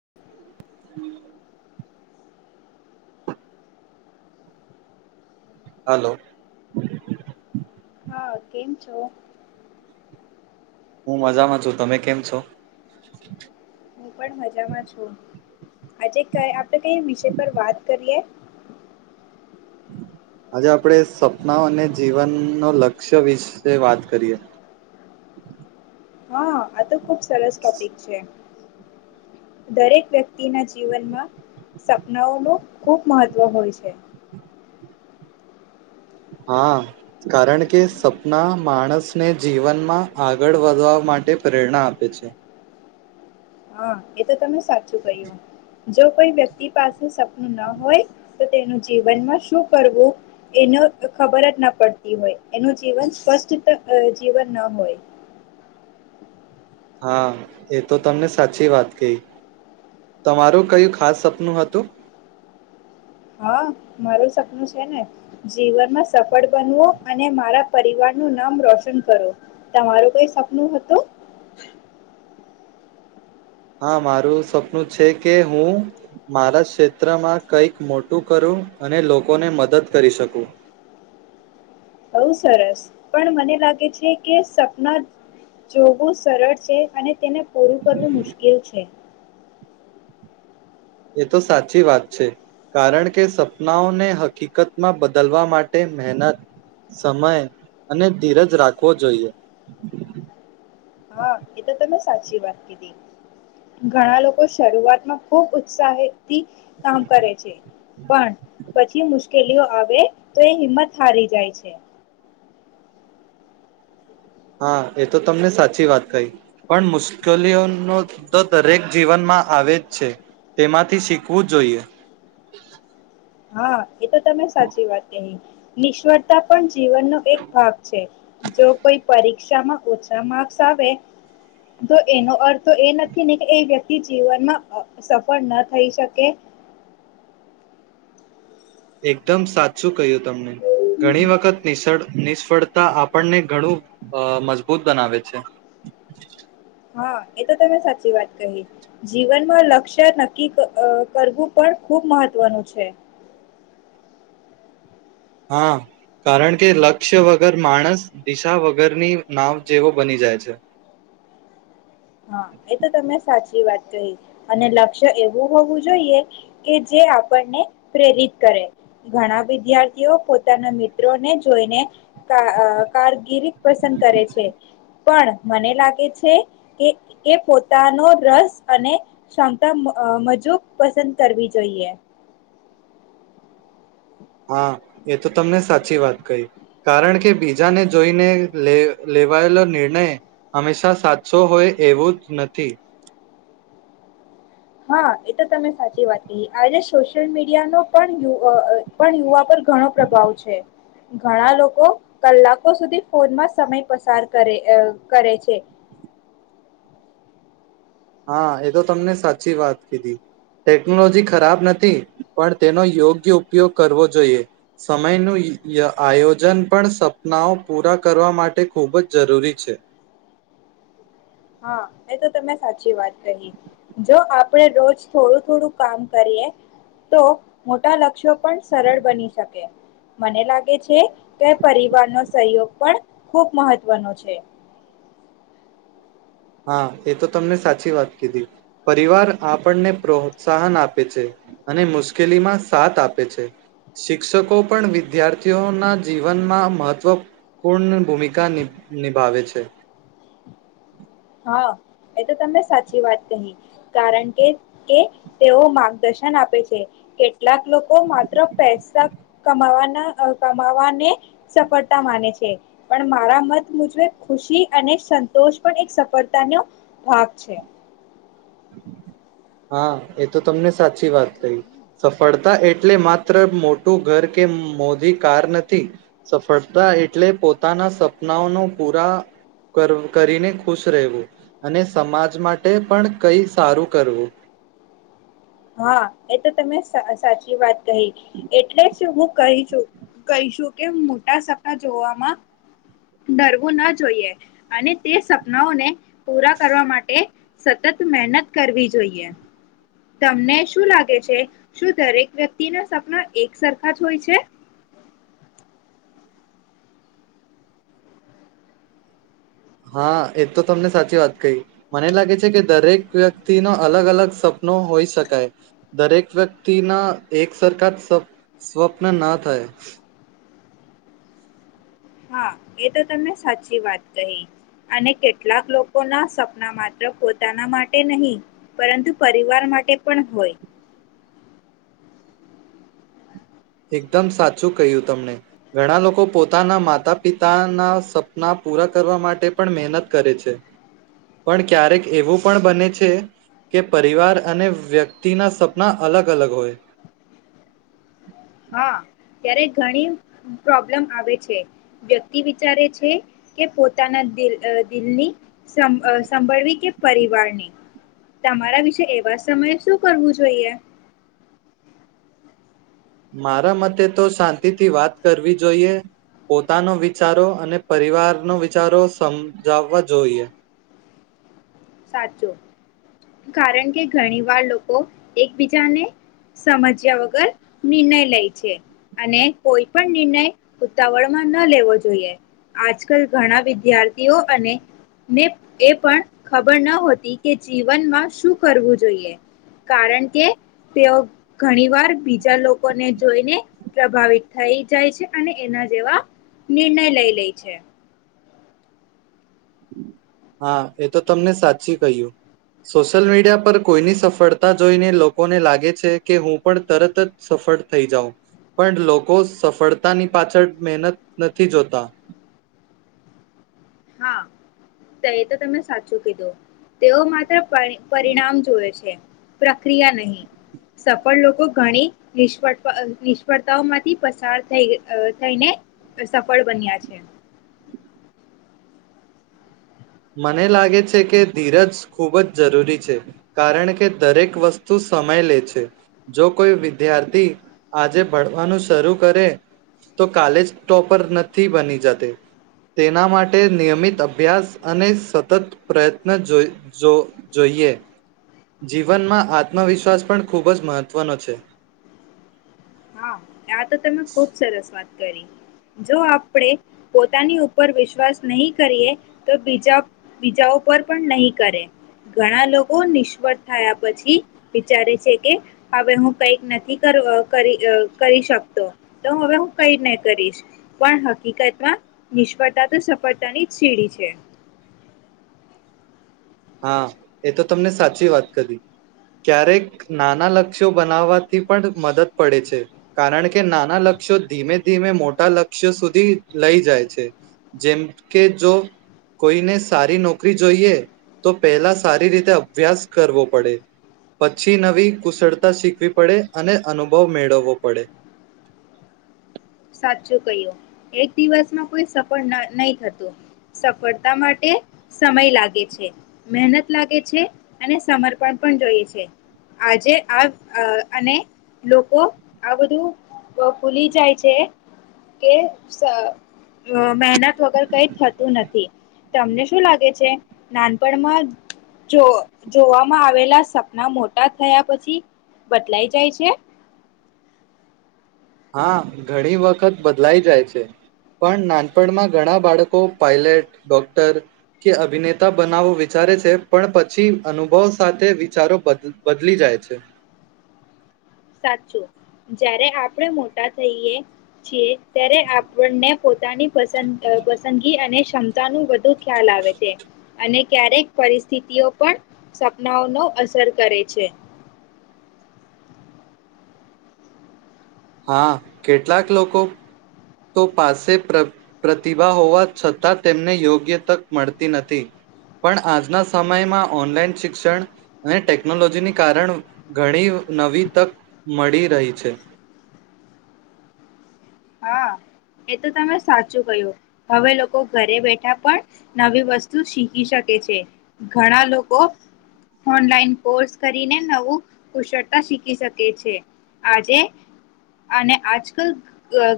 [inaudible] હાલો. હા કેમ છો. હું મજામાં છું તમે કેમ છો? હું પણ મજામાં છું આજે ક આપડે કઈ વિષય પર વાત કરીએ. આજે આપણે સપના અને જીવનનો લક્ષ્ય વિશે વાત કરીએ. હ હ, આ તોહ ખુબ સરસ ટોપિક છે. દરેક વ્યક્તિ તેના જીવનમાં સપનાઓ નો ખૂબ મહત્વ હોય છે. હા કારણ કે સપના માણસને જીવનમાં આગળ વધવા માટે પ્રેરણા આપે છે. હા એ તો તમે સાચું કહ્યું જો કોઈ વ્યક્તિ પાસે સપનું ના હોય. તો તેનું જીવનમાં શું કરવું એને ખબર જ ના પડતી હોય એનું જીવન સ્પષ્ટ જીવન ના હોય. હા એ તો તમને સાચી વાત કહી તમારું કયું ખાસ સપનું હતું. હા મારું સપનું છે ને જીવનમાં સપ ફડ બનવો અને મારા પરિવાર નું નામ રોશન કરો તમારું કઈ સપનું હતું. હા મારું સપનું છે કે હું મારા ક્ષેત્રમાં કંઈક મોટું કરું અને લોકોને મદદ કરી શકું. બો સરસ પણ મને લાગે છે કે સપના જોવું સરળ છે અને તેને પૂરું કરવું મુશ્કેલ છે એ તો સાચી વાત છે કારણ કે સપનાઓને હકીકતમાં બદલવા માટે મહેનત, સમય અને ધીરજ રાખવો જોઈએ હા એ તો તમે સાચી વાત કીધી ઘણા લોકો શરૂઆતમાં ખુબ ઉત્સાહિત કામ કરે છે, પણ પછી મુશ્કે ઉકેલીઓ આવે તો એ હિંમત હારી જાય છે હા, એ તો તમને સાચી વાત કહી પણ મુશ્કેલીઓનો તો દરેક જીવનમાં આવે જ છે, તેમાંથી શીખવું જ જોઈએ હા એ તો તમે સાચી વાત કહી નિષ્વળતા પણ જીવન નો એક ભાગ છે જો કોઈ પરિક ક્ષામાં ઓછા માર્ક્સ આવે તો એનો અર્થ એ નથી ને કે એ વ્યક્તિ જીવનમાં સફળ ન થઈ શકે એકદમ સાચું કહ્યું તમને ઘણી વખત નિશળ નિષ્ફળતા આપણને ઘણું મજબૂત બનાવે છે હા એ તો તમે સાચી વાત કહી જીવનમાં લક્ષ્ય નક્કી કરવું પણ ખુબ મહત્વનું છે હા, કારણ કે લક્ષ્ય વગર માણસ દિશા વગરની નાવ જેવો બની જાય છે હા, એ તો તમે સાચી વાત કહી અને લક્ષ્ય એવું હોવું જોઈએ કે જે આપણને પ્રેરિત કરે ઘણા વિદ્યાર્થીઓ પોતાના મિત્રોને જોઈને કારગિરી પસંદ કરે છે પણ મને લાગે છે કે એ પોતાનો રસ અને ક્ષમતા મજૂબ પસંદ કરવી જોઈએ હા, એ તો તમને સાચી વાત કહી કારણ કે બીજાને જોઈનેે લેવાયેલો નિર્ણય હંમેશા સાચો હોય એવું જ નથી હા, એ તો તમે સાચી વાત કહી આ સોશિયલ મીડિયા નો પણ યુ અ અ પણ યુવા પર ઘણો પ્રભાવ છે ઘણા લોકો કલાકો સુધી ફોનમાં સમય પસાર કરે કરે છે હા, એ તો તમને સાચી વાત કીધી ટેકનોલોજી ખરાબ નથી પણ તેનો યોગ્ય ઉપયોગ કરવો જોઈએ સમયનું આયોજન પણ સપનાઓ પૂરા કરવા માટે ખૂબ જ જરૂરી છે હા, એ તો તમે સાચી વાત કહી જો આપણે રોજ થોડું થોડું કામ કરીએ તો મોટા લક્ષ્યો પણ સરળ બની શકે મને લાગે છે કે પરિવારનો સહયોગ પણ ખૂબ મહત્વનો છે હા એ તો તમને સાચી વાત કીધી, પરિવાર આપણને પ્રોત્સાહન આપે છે અને મુશ્કેલીમાં સાથ આપે છે, શિક્ષકો પણ વિદ્યાર્થીઓના જીવનમાં મહત્ત્વપૂર્ણ ભૂમિકા નિભાવે છે. હા એ તો તને સાચી વાત કહી, કારણ કે કે તેઓ માર્ગદર્શન આપે છે કેટલાક લોકો માત્ર પૈસા કમાવાના કમાવાને, સફળતા માને છે પણ મારા મત મુજબ ખુશી અને સંતોષ પણ એક સ પડતાનો ભાગ છે. હા એ તો તમને સાચી વાત કહી, સફળતા એટલે માત્ર મોટું ઘર કે મોધ કાર નથી, સફળતા એટલે પોતાના સપનાઓનો પૂરા કરીને ખુશ રહેવું, અને સમાજ માટે પણ કંઈ સારું કરવું. હા એ તો તમે સાચી વાત કહી, એટલે હું કહીશું કહીશું કે મોટા સપના જોવામાં, ડરવું ના જોઈએ, અને તે સપનાઓને પૂરા કરવા માટે સતત મહેનત કરવી જોઈએ. તમને શું લાગે છે શું દરેક વ્યક્તિના સપના એક સરખા જ હોય છે? હા એ તો તમને સાચી વાત કહી, મને લાગે છે કે દરેક વ્યક્તિના અલગ અલગ સ્વપ્નો હોઈ શકાય, દરેક વ્યક્તિના એકસરખા સ્વપ્ન ના થાય. હા એ તો તમે સાચી વાત કહી, અને કેટલાક લોકોના સપના માત્ર પોતાના માટે નહી, પરંતુ પરિવાર માટે પણ હોય. એકદમ સાચું કહ્યું તમને, ઘણા લોકો પોતાના માતા પિતાના સપના પૂરા કરવા માટે પણ મહેનત કરે છે, પણ ક્યારેક એવું પણ બને છે, કે પરિવાર અને વ્યક્તિના સપના અલગ અલગ હોય. હા ત્યારે ઘણી પ્રોબ્લમ આવે છે, વ્યક્તિ વિચારે છે કે પોતાના દિલ દિલની સં સંંભળવી કે પરિવારની, તમારા વિશે એવા સમયે શું કરવું જોઈએ? મારા મતે તો શાંતિથી વાત કરવી જોઈએ, પોતાનો વિચારો અને પરિવારનો વિચારો સમજાવવા જોઈએ. સાચું, કારણ કે ઘણી વાર લોકો એકબીજાને સમજ્યા વગર નિર્ણય લે છે, અને કોઈ પણ નિર્ણય ઉતાવળમાં ન લેવો જોઈએ, આજકાલ ઘણા વિદ્યાર્થીઓ અને ને એ પણ ખબર ન હોતી કે જીવનમાં શું કરવું જોઈએ, કારણ કે તેઓ ઘણી વાર બીજા લોકોને જોઈને પ્રભાવિત થઈ જાય છે અને એના જેવા નિર્ણય લઈ લે છે. હા એ તો તમને સાચી કહ્યું, સોશિયલ મીડિયા પર કોઈની સફળતા જોઈને લોકોને લાગે છે કે હું પણ તરત જ સફળ થઈ જાઉં, પણ લોકો સફળતાની પાછળ મહેનત નથી જોતા. હા, તે એ તો તમે સાચું કીધું, તેઓ માત્ર પરિણામ જોવે છે, પ્રક્રિયા નહી, સફળ લોકો ઘણી નિષ્ફળ નિષ્ફળતાઓ માંથી પસાર થઈ થઈને સફળ બન્યા છે. મને લાગે છે કે ધીરજ ખૂબ જ જરૂરી છે, કારણ કે દરેક વસ્તુ સમય લે છે, જો કોઈ વિદ્યાર્થી આજે ભણવાનું શરૂ કરે તો કાલેજ ટોપર નથી બની જતે, તેના માટે નિયમિત અભ્યાસ અને સતત પ્રયત્ન જોઈએ, જીવનમાં આત્મવિશ્વાસ પણ ખૂબ જ મહત્વનો છે. હા આ તો તમે ખુબ સરસ વાત જો આપણેે પોતાની ઉપર વિશ્વાસ નહી કરીએ તો બીજા બીજા ઉપર પણ નહી કરે, ઘણા લોકો નિષ્ફળ થયા પછી વિચારે છે કે, હવે હું કઈક નથી કર કરી કરી શકતો, તો હવે હું કઈ નહી કરીશ, પણ હકીકતમાં નિષ્ફળતા તો સફળતાની જ સીડી છે. હા એ તો તમને સાચી વાત કરી, ક્યારેક નાના લક્ષ્યો બનાવવાથી પણ મદદ પડે છે, કારણ કે નાના લક્ષ્યો ધીમે ધીમે મોટા લક્ષ્યો સુધી લઈ જાય છે, જેમ કે જો કોઈને સારી નોકરી જોઈએ તો પહેલા સારી રીતે અભ્યાસ કરવો પડે, પછી નવી કુશળતા શીખવી પડે અને અનુભવ મેળવવો પડે. સાચું ક્યું, એક દિવસમાં કોઈ સફળ નહી થતું, સફળતા માટે સમય લાગે છે મહેનત લાગે છે અને સમર્પણ પણ જોઈએ છે, આજે આ અને લોકો આ બધું ભૂલી જાય છે. કે મહેનત વગર કઈ થતું નથી, તમને શું લાગે છે નાનપણમાં જો જોવામાં આવેલા સપના મોટા થયા પછી બદલાઈ જાય છે? હા ઘણી વખત બદલાઈ જાય છે, પણ નાનપણમાં ઘણા બાળકો પાઇલટ, ડોક્ટર કે અભિનેતા બનાવો વિચારે છે પણ પછી અનુભવ સાથે વિચારો બદલી જાય છે. સાચું, જ્યારે આપણે મોટા થઈએ છીએ ત્યારે આપણને પોતાની પ પસંદગી અને ક્ષમતાનું વધુ ખ્યાલ આવે છે, અને ક્યારેક પરિસ્થિતિઓ પણ સપનાઓનો અસર કરે છે. હા કેટલાક લોકો તો પાસે પ્ર પ્રતિભા હોવા છતાં તેમને યોગ્ય તક મળતી નથી, પણ આજના સમયમાં ઓનલાઈન શિક્ષણ અને ટેકનોલોજીને કારણ ઘણી નવી તક મળી રહી છે. હા એ તો તમે સાચું કહ્યું, હવે લોકો ઘરે બેઠા પણ નવી વસ્તુ શીખી શકે છે, ઘણા લોકો ઓનલાઈન કોર્સ કરીને નવું કુશળતા શીખી શકે છે, આજે અને આજકાલ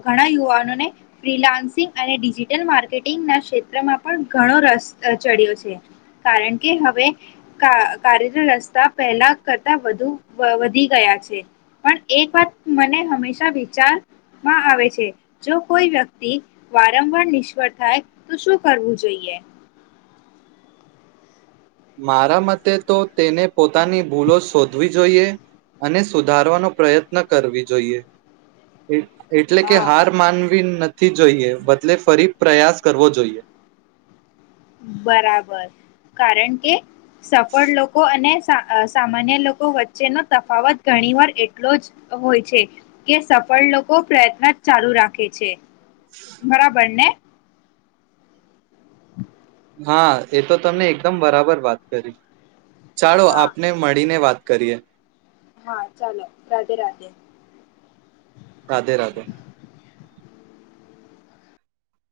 ઘણા યુવાનોને ફ્રીલાન્સિંગ અને ડિજિટલ માર્કેટિંગના ક્ષેત્રમાં પણ ઘણો રસ ચડ્યો છે, કારણ કે હવે કાર્યરત રસ્તા પહેલા કરતા વધુ વધી ગયા છે પણ એક વાત મને હંમેશા વિચાર માં આવે છે, જો કોઈ વ્યક્તિ વારંવાર નિષ્ફળ થાય તો શું કરવું જોઈએ? મારા મતે તો તેને પોતાની ભૂલો શોધવી જોઈએ અને સુધારવાનો પ્રયત્ન કરવી જોઈએ. એટલે કે હા હાર માનવી નથી. થી જોઈએ બદલે ફરી પ્રયાસ કરવો જોઈએ. બરાબર કારણ કે સફળ લોકો અને સામાન્ય લોકો વચ્ચેનો તફાવત ઘણી વાર એટલો જ હોય છે, કે સફળ લોકો પ્રયત્ન ચાલુ રાખે છે. બરાબર ને. હા, એ તો તમને એકદમ બરાબર વાત કરી. ચાલો હા આપને મળીને વાત કરીએ. હા, ચાલો રાધે રાધે. રાધે રાધે.